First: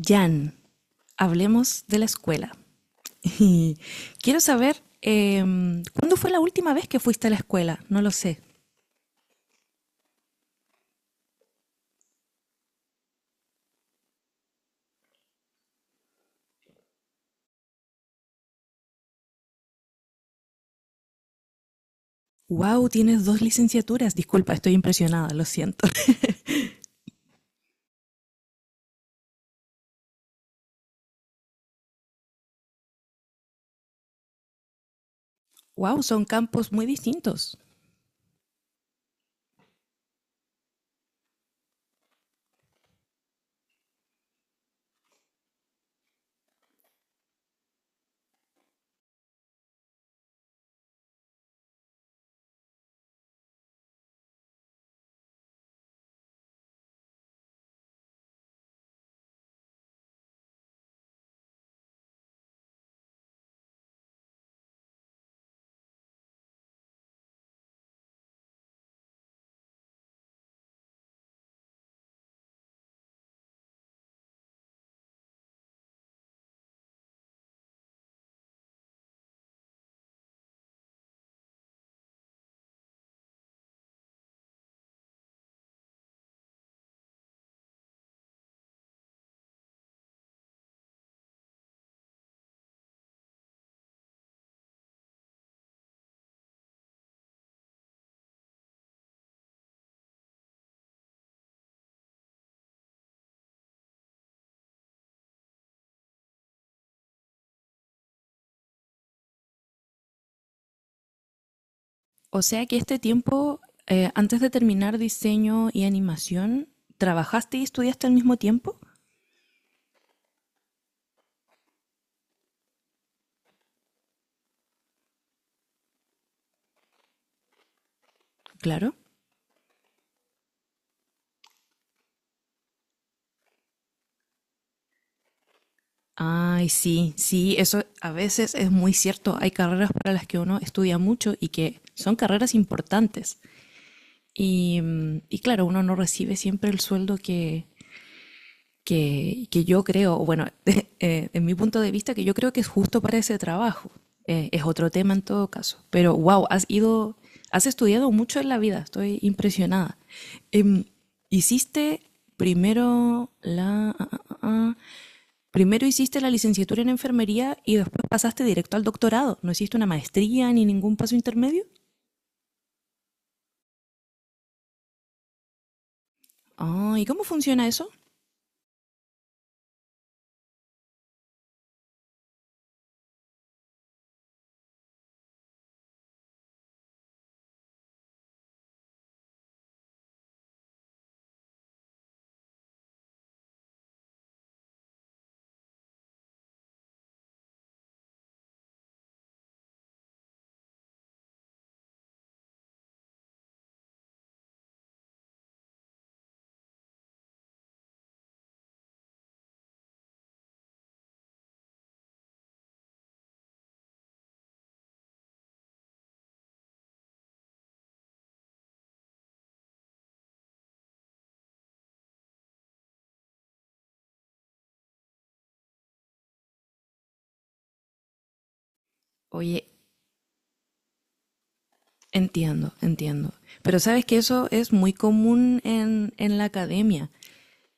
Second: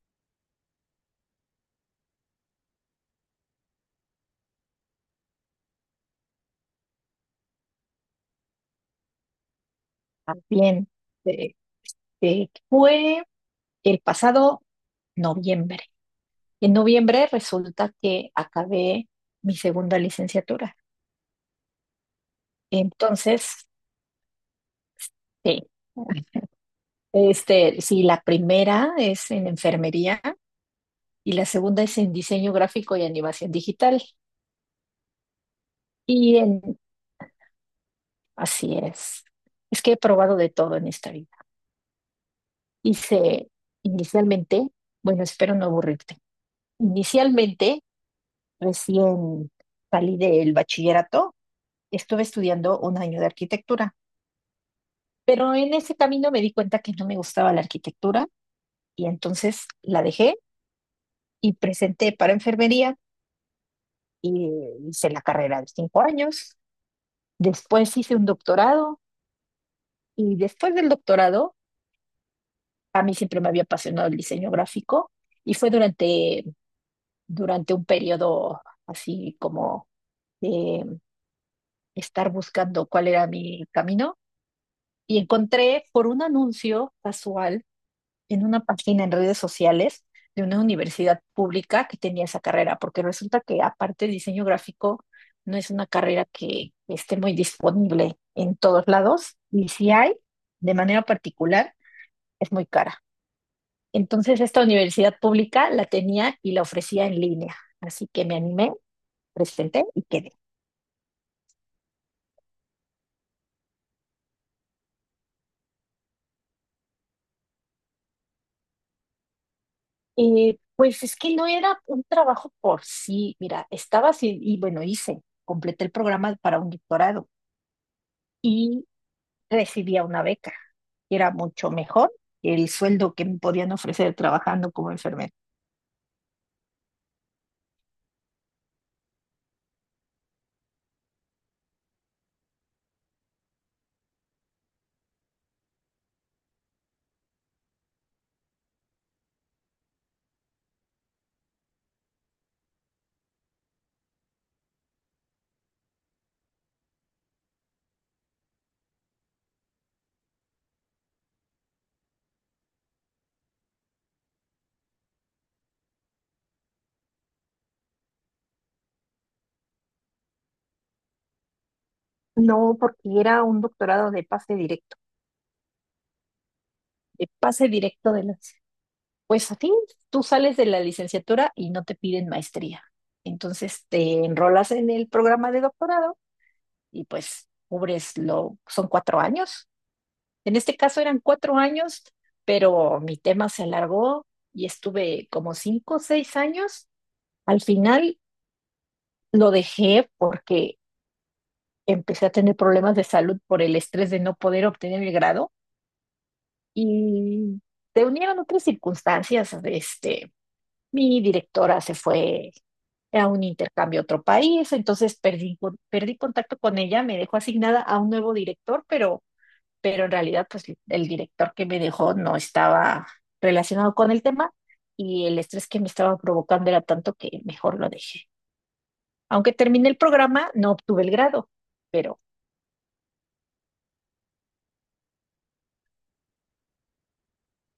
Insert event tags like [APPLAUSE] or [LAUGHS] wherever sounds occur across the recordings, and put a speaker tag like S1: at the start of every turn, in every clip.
S1: Jan, hablemos de la escuela. [LAUGHS] Quiero saber, ¿cuándo fue la última vez que fuiste a la escuela? No lo sé.
S2: Bien, eh, fue el pasado noviembre. En noviembre resulta que acabé mi segunda licenciatura.
S1: Wow, tienes dos
S2: Entonces,
S1: licenciaturas. Disculpa, estoy impresionada, lo
S2: sí,
S1: siento. [LAUGHS]
S2: sí, la primera es en enfermería y la segunda es en diseño gráfico y animación digital.
S1: Wow, son
S2: Y
S1: campos
S2: en,
S1: muy distintos.
S2: Así es. Es que he probado de todo en esta vida. Hice inicialmente, bueno, espero no aburrirte. Inicialmente Recién salí del bachillerato, estuve estudiando un año de arquitectura, pero en ese camino me di cuenta que no me gustaba la arquitectura y entonces la dejé y presenté para enfermería y hice la carrera de 5 años. Después hice un doctorado y después del doctorado a mí siempre me había apasionado el diseño gráfico y fue durante un periodo así como de estar buscando cuál era mi camino y encontré por un anuncio casual en una página en redes sociales de una universidad pública que tenía esa carrera, porque resulta que aparte de diseño gráfico no es una carrera que esté muy disponible en todos lados y si hay, de manera particular, es muy cara. Entonces esta universidad pública la tenía y la ofrecía en línea, así que me animé, presenté y quedé.
S1: O sea que este tiempo, antes de terminar diseño y animación, ¿trabajaste y estudiaste al mismo tiempo?
S2: Pues es que no era un trabajo por sí, mira, estaba así y bueno, hice, completé el programa para un doctorado y
S1: Claro.
S2: recibía una beca, que era mucho mejor que el sueldo que me podían ofrecer trabajando como enfermera.
S1: Ay, sí, sí, eso a veces es muy cierto. Hay carreras para las que uno estudia mucho y que son carreras importantes. Y, y claro, uno no recibe siempre el sueldo que, que yo creo, bueno, [LAUGHS] en mi punto de vista, que yo creo que es justo para ese trabajo. Es otro tema en todo caso. Pero wow, has estudiado mucho en la vida, estoy impresionada. Em, hiciste primero la... ah, ah, ah, ah, Primero hiciste la licenciatura en enfermería y después pasaste directo al doctorado. ¿No hiciste una maestría ni ningún paso intermedio?
S2: No, porque era un doctorado de pase directo,
S1: Ah, ¿y cómo
S2: de
S1: funciona
S2: pase
S1: eso?
S2: directo de las... Pues a ti, tú sales de la licenciatura y no te piden maestría. Entonces te enrolas en el programa de doctorado y pues son 4 años. En este caso eran 4 años, pero mi tema se alargó y estuve como 5 o 6 años. Al final lo dejé porque empecé a tener problemas de salud por el estrés de no poder obtener el grado y se unieron otras circunstancias. Mi directora se fue a un intercambio a otro país, entonces perdí contacto con ella, me dejó asignada a un nuevo director, pero en realidad pues el director que me dejó no estaba relacionado con el tema y el estrés que me estaba provocando era tanto que mejor lo dejé. Aunque
S1: Oye.
S2: terminé el programa, no obtuve el grado, pero...
S1: Entiendo, entiendo. Pero sabes que eso es muy común en la academia.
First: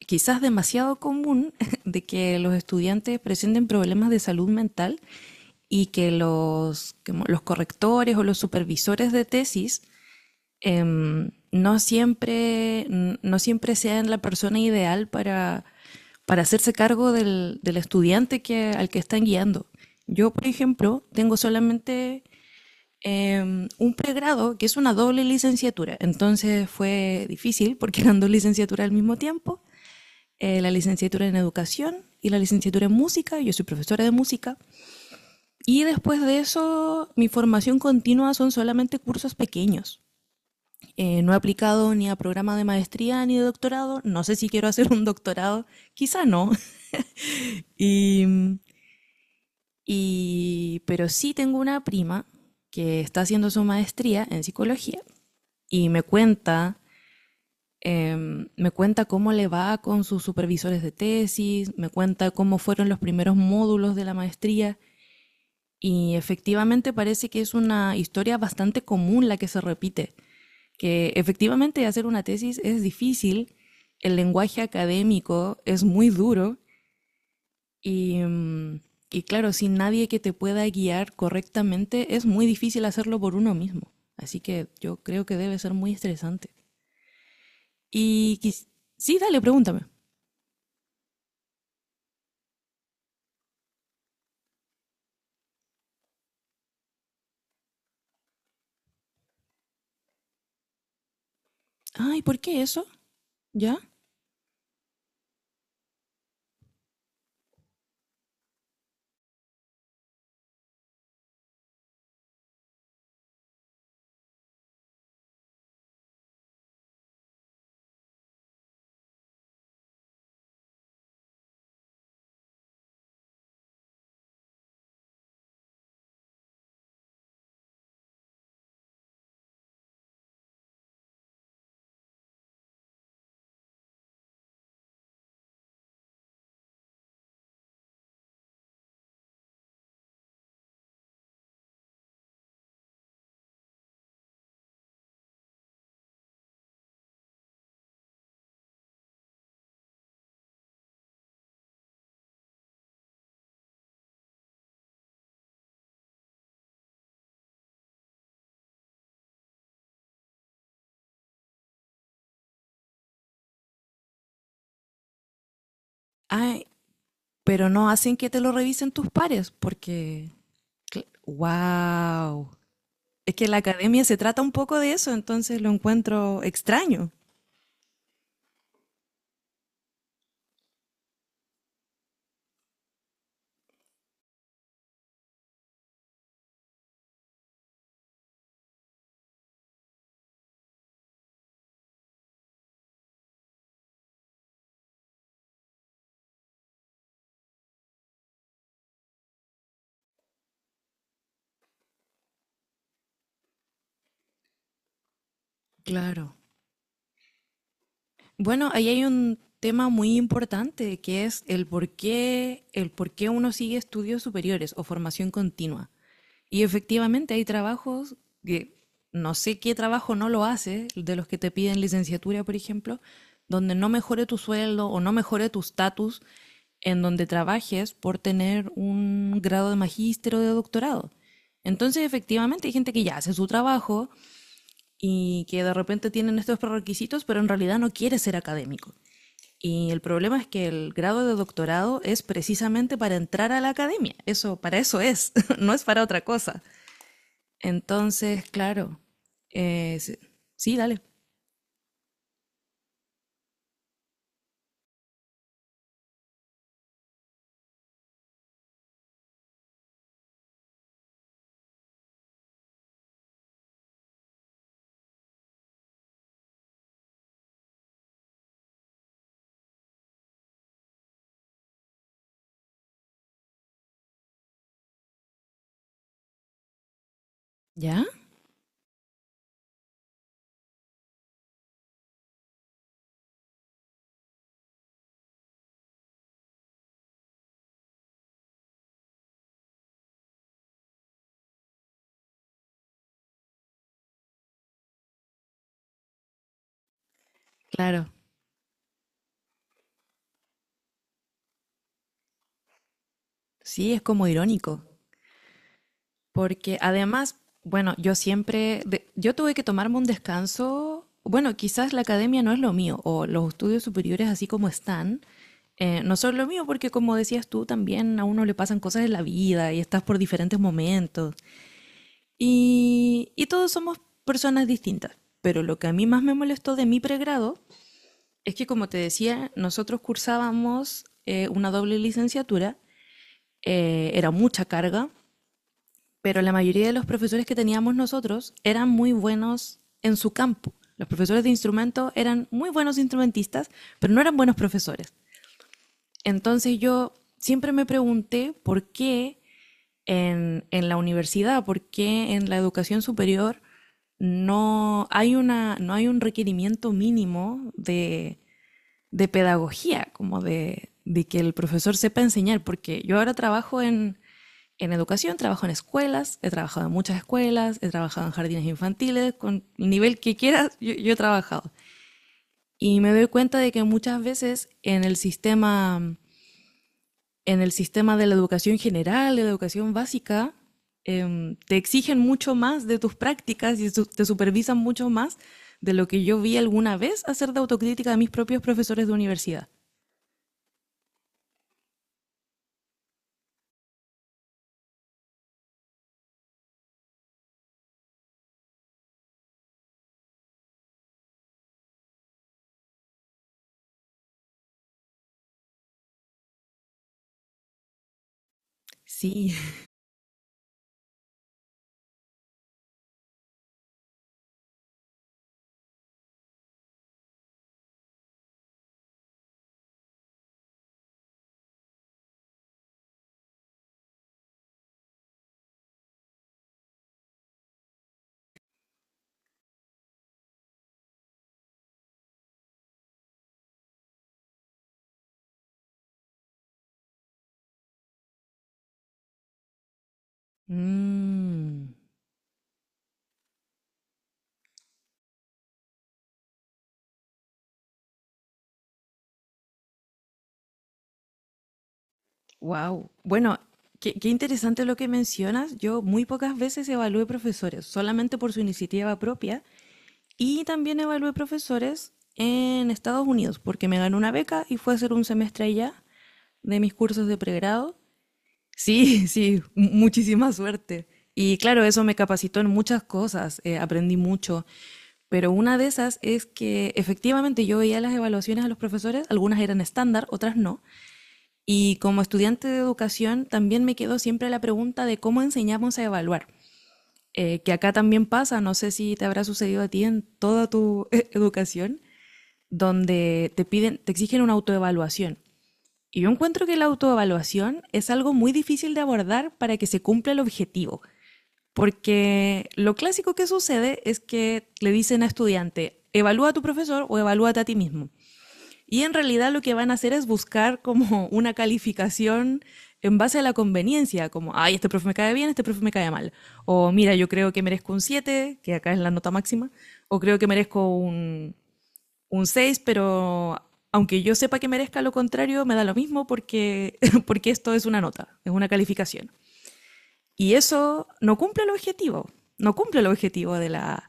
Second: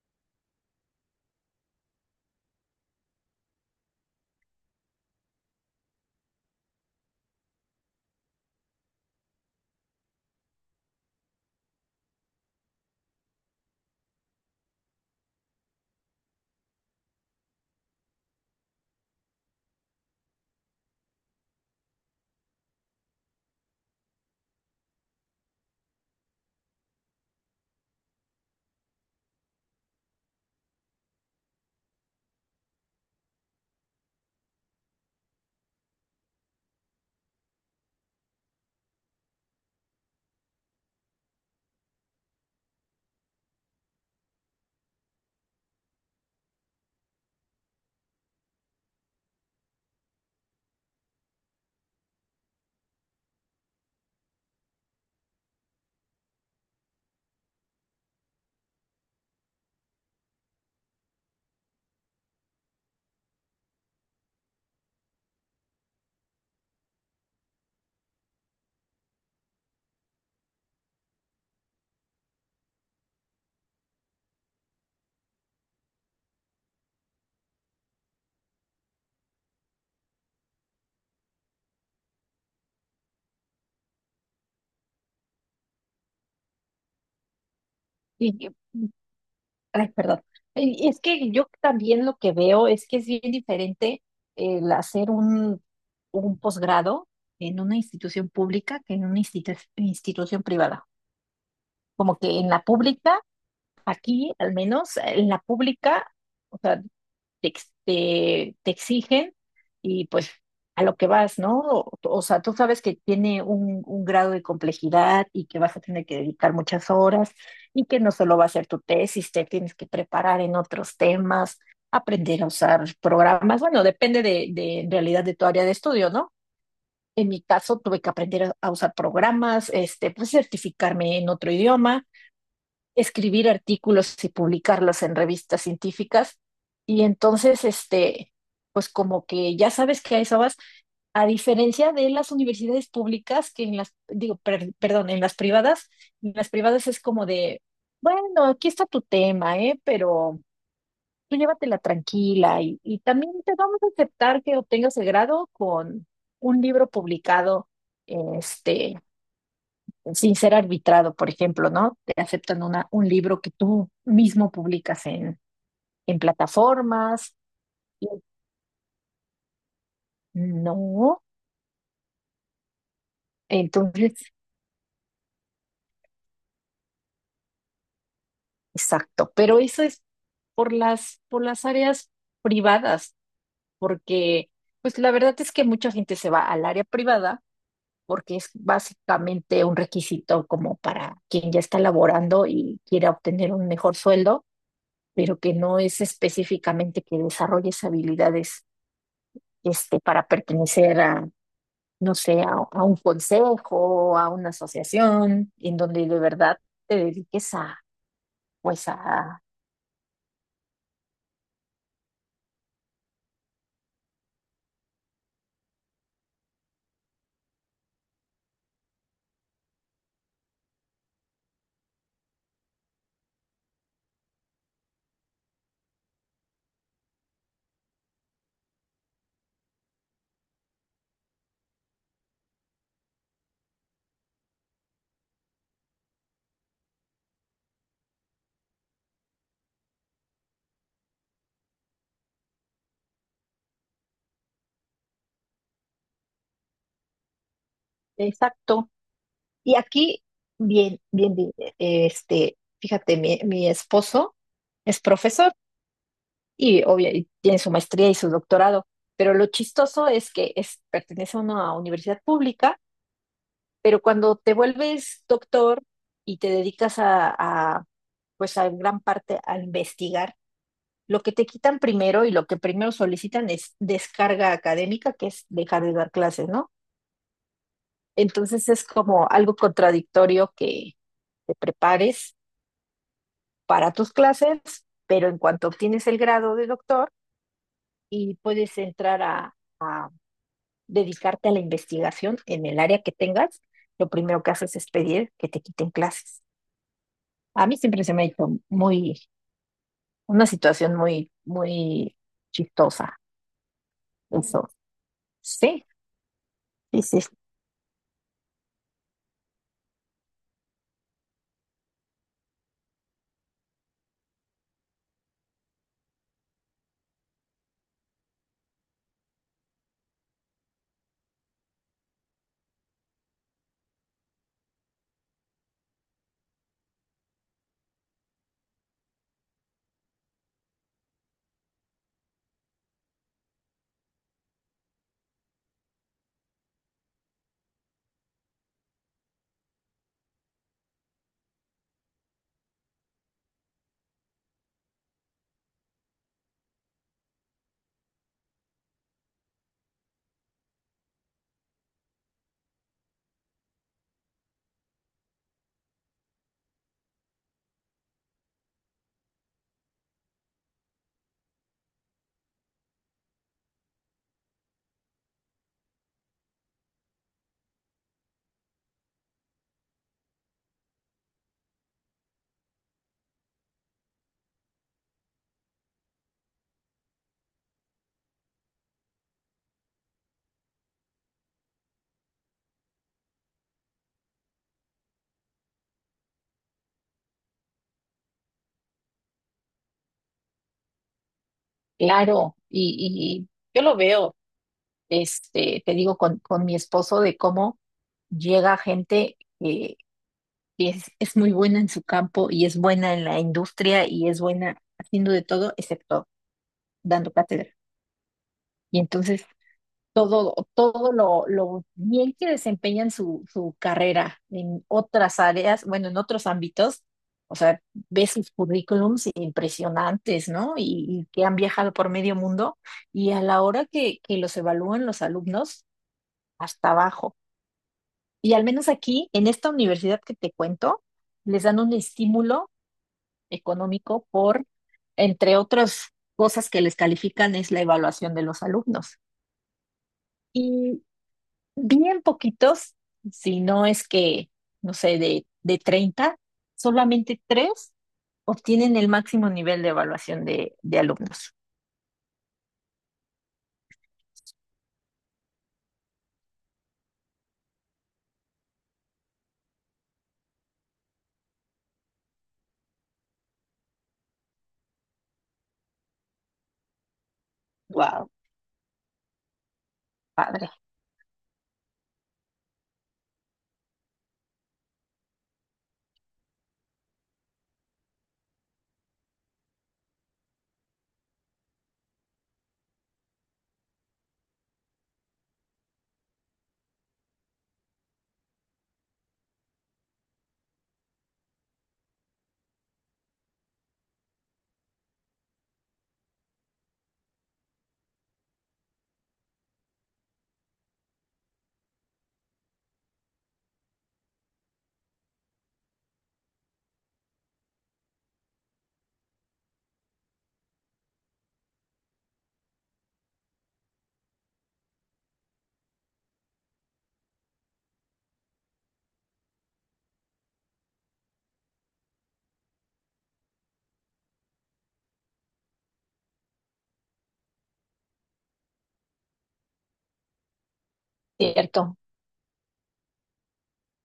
S1: Quizás demasiado común [LAUGHS] de que los estudiantes presenten problemas de salud mental y que los correctores o los supervisores de tesis no siempre sean la persona ideal para, hacerse cargo del estudiante que, al que están guiando. Yo, por ejemplo, tengo solamente un pregrado que es una doble licenciatura. Entonces fue difícil porque eran dos licenciaturas al mismo tiempo, la licenciatura en educación y la licenciatura en música, yo soy profesora de música, y después de eso mi formación continua son solamente cursos pequeños. No he aplicado ni a programa de maestría ni de doctorado, no sé si quiero [LAUGHS] hacer un doctorado, quizá no, y, pero sí tengo una prima que está haciendo su maestría en psicología y me cuenta cómo le va con sus supervisores de tesis, me cuenta cómo fueron los primeros módulos de la maestría y efectivamente parece que es una historia bastante común la que se repite, que efectivamente hacer una tesis es difícil, el lenguaje académico es muy duro y, mm, y claro, sin nadie que te pueda guiar correctamente es muy difícil hacerlo por uno mismo. Así que yo creo que debe ser muy estresante.
S2: y-
S1: Y
S2: y-
S1: quis- sí, dale, pregúntame.
S2: Ay, perdón. Y es que yo también lo que veo es que es bien diferente el hacer un posgrado en una institución pública que en una institución privada. Como
S1: Ay, ¿por
S2: que en
S1: qué
S2: la
S1: eso?
S2: pública,
S1: ¿Ya?
S2: aquí al menos, en la pública... O sea, te exigen y pues a lo que vas, ¿no? O sea, tú sabes que tiene un grado de complejidad y que vas a tener que dedicar muchas horas y que no solo va a ser tu tesis, te tienes que preparar en otros temas, aprender a usar programas. Bueno, depende de en realidad de tu área de estudio, ¿no? En mi caso, tuve que aprender a usar programas, pues certificarme en otro idioma, escribir artículos y publicarlos en revistas científicas. Y entonces, pues como que ya sabes que a eso vas, a diferencia de las universidades públicas, que en las, digo, perdón, en las privadas, es como de, bueno, aquí está tu tema, ¿eh? Pero tú llévatela tranquila y también te vamos a aceptar que obtengas el grado con un libro publicado, este sin ser arbitrado, por ejemplo, ¿no? Te aceptan un libro que tú mismo publicas en,
S1: Ay,
S2: plataformas.
S1: pero no
S2: y
S1: hacen que te lo revisen tus pares, porque...
S2: No,
S1: ¡Wow! Es que la academia se
S2: entonces,
S1: trata un poco de eso, entonces lo encuentro extraño.
S2: exacto. Pero eso es por las áreas privadas, porque pues la verdad es que mucha gente se va al área privada porque es básicamente un requisito como para quien ya está laborando y quiera obtener un mejor sueldo, pero que no es específicamente que desarrolles habilidades, para pertenecer a, no sé, a un consejo, a una asociación, en donde de
S1: Claro.
S2: verdad te dediques a,
S1: Bueno, ahí
S2: pues
S1: hay un
S2: a...
S1: tema muy importante que es el por qué uno sigue estudios superiores o formación continua. Y efectivamente hay trabajos que no sé qué trabajo no lo hace, de los que te piden licenciatura, por ejemplo, donde no mejore tu sueldo o no mejore tu estatus en donde trabajes por tener un grado de magíster o de doctorado. Entonces, efectivamente, hay gente que ya hace su trabajo, y que de repente tienen estos prerequisitos, pero en realidad no quiere ser académico. Y el problema es que el grado de doctorado es precisamente para entrar a la academia. Eso, para eso es, [LAUGHS] no es para otra cosa. Entonces,
S2: Exacto.
S1: claro.
S2: Y
S1: Sí,
S2: aquí,
S1: sí, dale.
S2: bien, bien, bien, fíjate, mi esposo es profesor y obviamente tiene su maestría y su doctorado, pero lo chistoso es que es, pertenece a una universidad pública, pero cuando te vuelves doctor y te dedicas a, pues a gran parte a investigar. Lo que te quitan primero y lo que primero solicitan es descarga académica, que es dejar de dar clases, ¿no?
S1: ¿Ya?
S2: Entonces es como algo contradictorio que te prepares para tus clases, pero en cuanto obtienes el grado de doctor y puedes entrar a dedicarte a la investigación en el área que tengas, lo primero que haces es pedir que te quiten clases. A mí
S1: Claro.
S2: siempre se me ha hecho muy, una situación muy, muy chistosa,
S1: Sí, es como
S2: eso.
S1: irónico.
S2: Sí,
S1: Porque
S2: sí, sí,
S1: además, bueno, yo tuve que tomarme un descanso. Bueno, quizás la academia no es lo mío, o los estudios superiores así como están, no son lo mío, porque como decías tú, también a uno le pasan cosas en la vida y estás por diferentes momentos. Y todos somos personas distintas. Pero lo que a mí más me molestó de mi pregrado es que, como te decía, nosotros cursábamos una doble licenciatura, era mucha carga, pero la mayoría de los profesores que teníamos nosotros eran muy buenos en su campo. Los profesores de instrumento eran muy buenos instrumentistas, pero no eran buenos profesores. Entonces yo siempre me pregunté por qué en la universidad, por qué en la educación superior no hay un requerimiento mínimo de, pedagogía, como de que el profesor sepa enseñar, porque yo ahora trabajo en educación, trabajo en escuelas, he trabajado en muchas escuelas, he trabajado en jardines infantiles, con el nivel que quieras, yo he trabajado. Y me doy cuenta de que muchas veces en el sistema de la educación general, de la educación básica, te exigen mucho más de tus prácticas te supervisan mucho más de lo que yo vi alguna vez hacer de autocrítica de mis propios profesores de universidad.
S2: claro, y, yo lo veo, te digo, con, mi esposo de cómo llega gente que es muy buena en su campo y es buena en la industria y es buena haciendo de todo excepto dando cátedra. Y entonces
S1: Sí. [LAUGHS]
S2: todo lo bien que desempeñan su carrera en otras áreas, bueno, en otros ámbitos. O sea, ves sus currículums impresionantes, ¿no? Y, que han viajado por medio mundo y a la hora que los evalúan los alumnos, hasta abajo. Y al menos aquí, en esta universidad que te cuento, les dan un estímulo económico entre otras cosas que les califican, es la evaluación de los alumnos.
S1: Mm.
S2: Bien poquitos, si no es que, no sé, de, 30 solamente tres obtienen el máximo nivel de evaluación de, alumnos.
S1: Wow. Bueno, qué interesante lo que mencionas. Yo muy pocas veces evalué profesores, solamente por su iniciativa propia. Y también evalué profesores en Estados Unidos, porque me ganó una beca y fue a hacer un semestre allá de mis cursos de pregrado.
S2: Wow.
S1: Sí, [LAUGHS] sí, muchísima
S2: Padre,
S1: suerte. Y claro, eso me capacitó en muchas cosas, aprendí mucho. Pero una de esas es que efectivamente yo veía las evaluaciones a los profesores, algunas eran estándar, otras no. Y como estudiante de educación también me quedó siempre la pregunta de cómo enseñamos a evaluar, que acá también pasa, no sé si te habrá sucedido a ti en toda tu [LAUGHS] educación, donde te piden, te exigen una autoevaluación. Y yo encuentro que la autoevaluación es algo muy difícil de abordar para que se cumpla el objetivo, porque lo clásico que sucede es que le dicen a estudiante, evalúa a tu profesor o evalúate a ti mismo. Y en realidad lo que van a hacer es buscar como una calificación en base a la conveniencia, como, ay, este profe me cae bien, este profe me cae mal. O mira, yo creo que merezco un 7 que acá es la nota máxima, o creo que merezco un 6 pero aunque yo sepa que merezca lo contrario, me da lo mismo porque, [LAUGHS] porque esto es una nota, es una calificación. Y eso no cumple el
S2: cierto.
S1: objetivo, no cumple el objetivo de la,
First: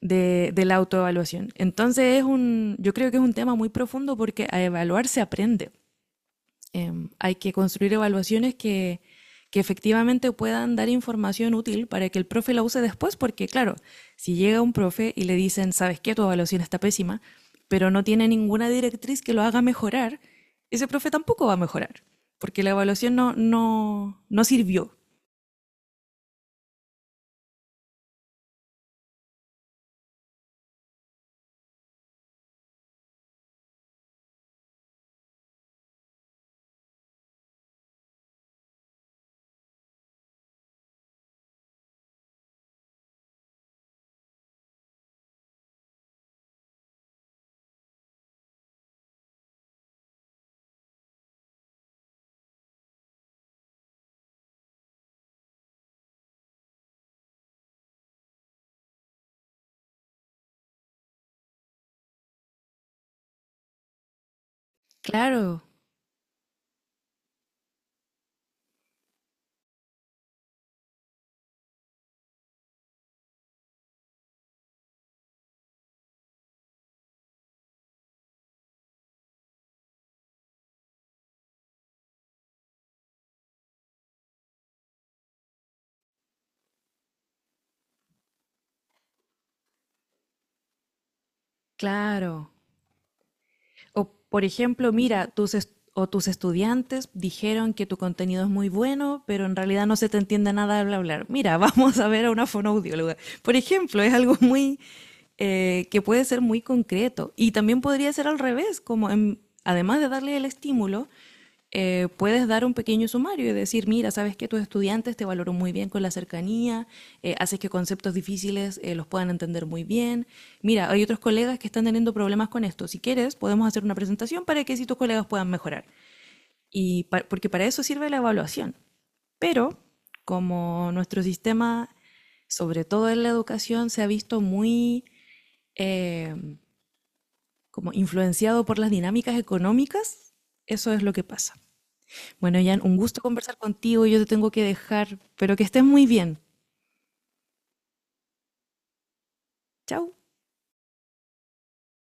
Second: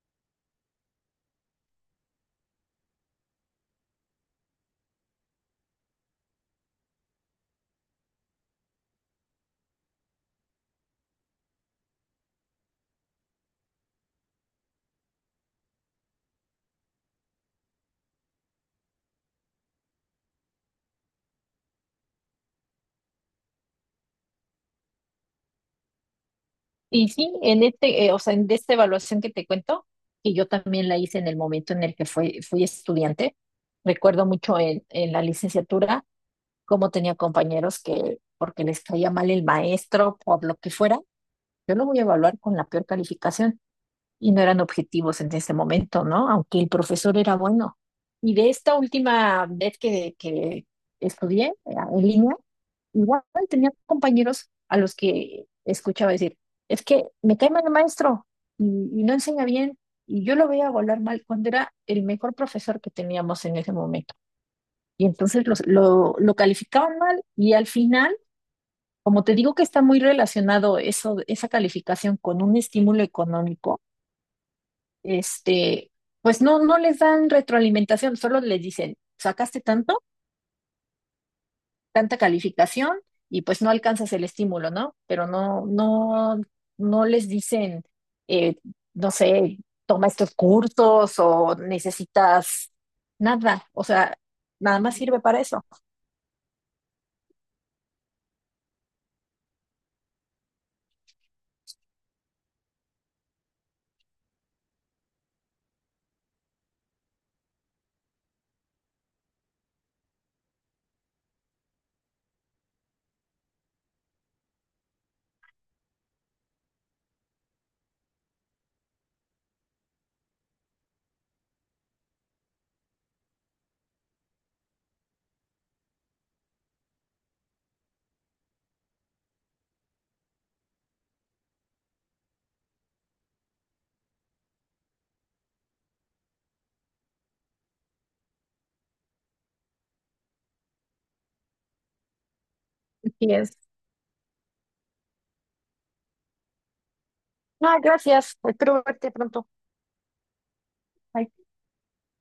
S1: de la autoevaluación. Entonces yo creo que es un tema muy profundo porque a evaluar se aprende. Eh, Hay que construir evaluaciones que, efectivamente puedan dar información útil para que el profe la use después, porque claro, si llega un profe y le dicen, sabes qué, tu evaluación está pésima, pero no tiene ninguna directriz que lo haga mejorar, ese profe tampoco va a mejorar, porque la evaluación no, no sirvió.
S2: Y sí, en o sea, en de esta evaluación que te cuento, que yo también la hice en el momento en el que fui, fui estudiante, recuerdo mucho en la licenciatura cómo tenía compañeros que, porque les caía mal el maestro, por lo que fuera, yo lo voy a evaluar con la peor calificación. Y no eran objetivos en ese momento, ¿no? Aunque el profesor era bueno. Y de esta última vez que estudié, en línea, igual tenía compañeros a los que escuchaba decir, es que me cae mal el maestro y, no enseña bien y yo lo veía volar mal cuando era el mejor profesor que teníamos en ese momento. Y entonces
S1: Claro,
S2: lo calificaban mal y al final, como te digo que está muy relacionado eso, esa calificación con un estímulo económico, este, pues no les dan retroalimentación, solo les dicen, sacaste tanto, tanta calificación y pues no alcanzas el estímulo, ¿no? Pero no, no, no les dicen, eh, no sé, toma estos cursos o
S1: claro.
S2: necesitas nada, o
S1: O,
S2: sea,
S1: por
S2: nada
S1: ejemplo,
S2: más sirve
S1: mira,
S2: para eso.
S1: o tus estudiantes dijeron que tu contenido es muy bueno, pero en realidad no se te entiende nada de hablar. Mira, [LAUGHS] vamos a ver a una fonoaudióloga. Por ejemplo, es algo muy que puede ser muy concreto. Y también podría ser al revés, como además de darle el estímulo, puedes dar un pequeño sumario y decir, mira, sabes que tus estudiantes te valoran muy bien con la cercanía, haces que conceptos difíciles los puedan entender muy bien. Mira, hay otros colegas que están teniendo problemas con esto. Si quieres, podemos hacer una presentación para que si tus colegas puedan mejorar. Y pa porque para eso sirve la evaluación. Pero como nuestro sistema, sobre todo en la educación, se ha visto muy eh, como influenciado por las dinámicas económicas, eso es lo que pasa. Bueno, Jan, un gusto
S2: Y
S1: conversar
S2: es,
S1: contigo. Yo te tengo que dejar, pero que estés muy bien.
S2: ah, gracias, espero verte pronto.
S1: Chao.
S2: Bye.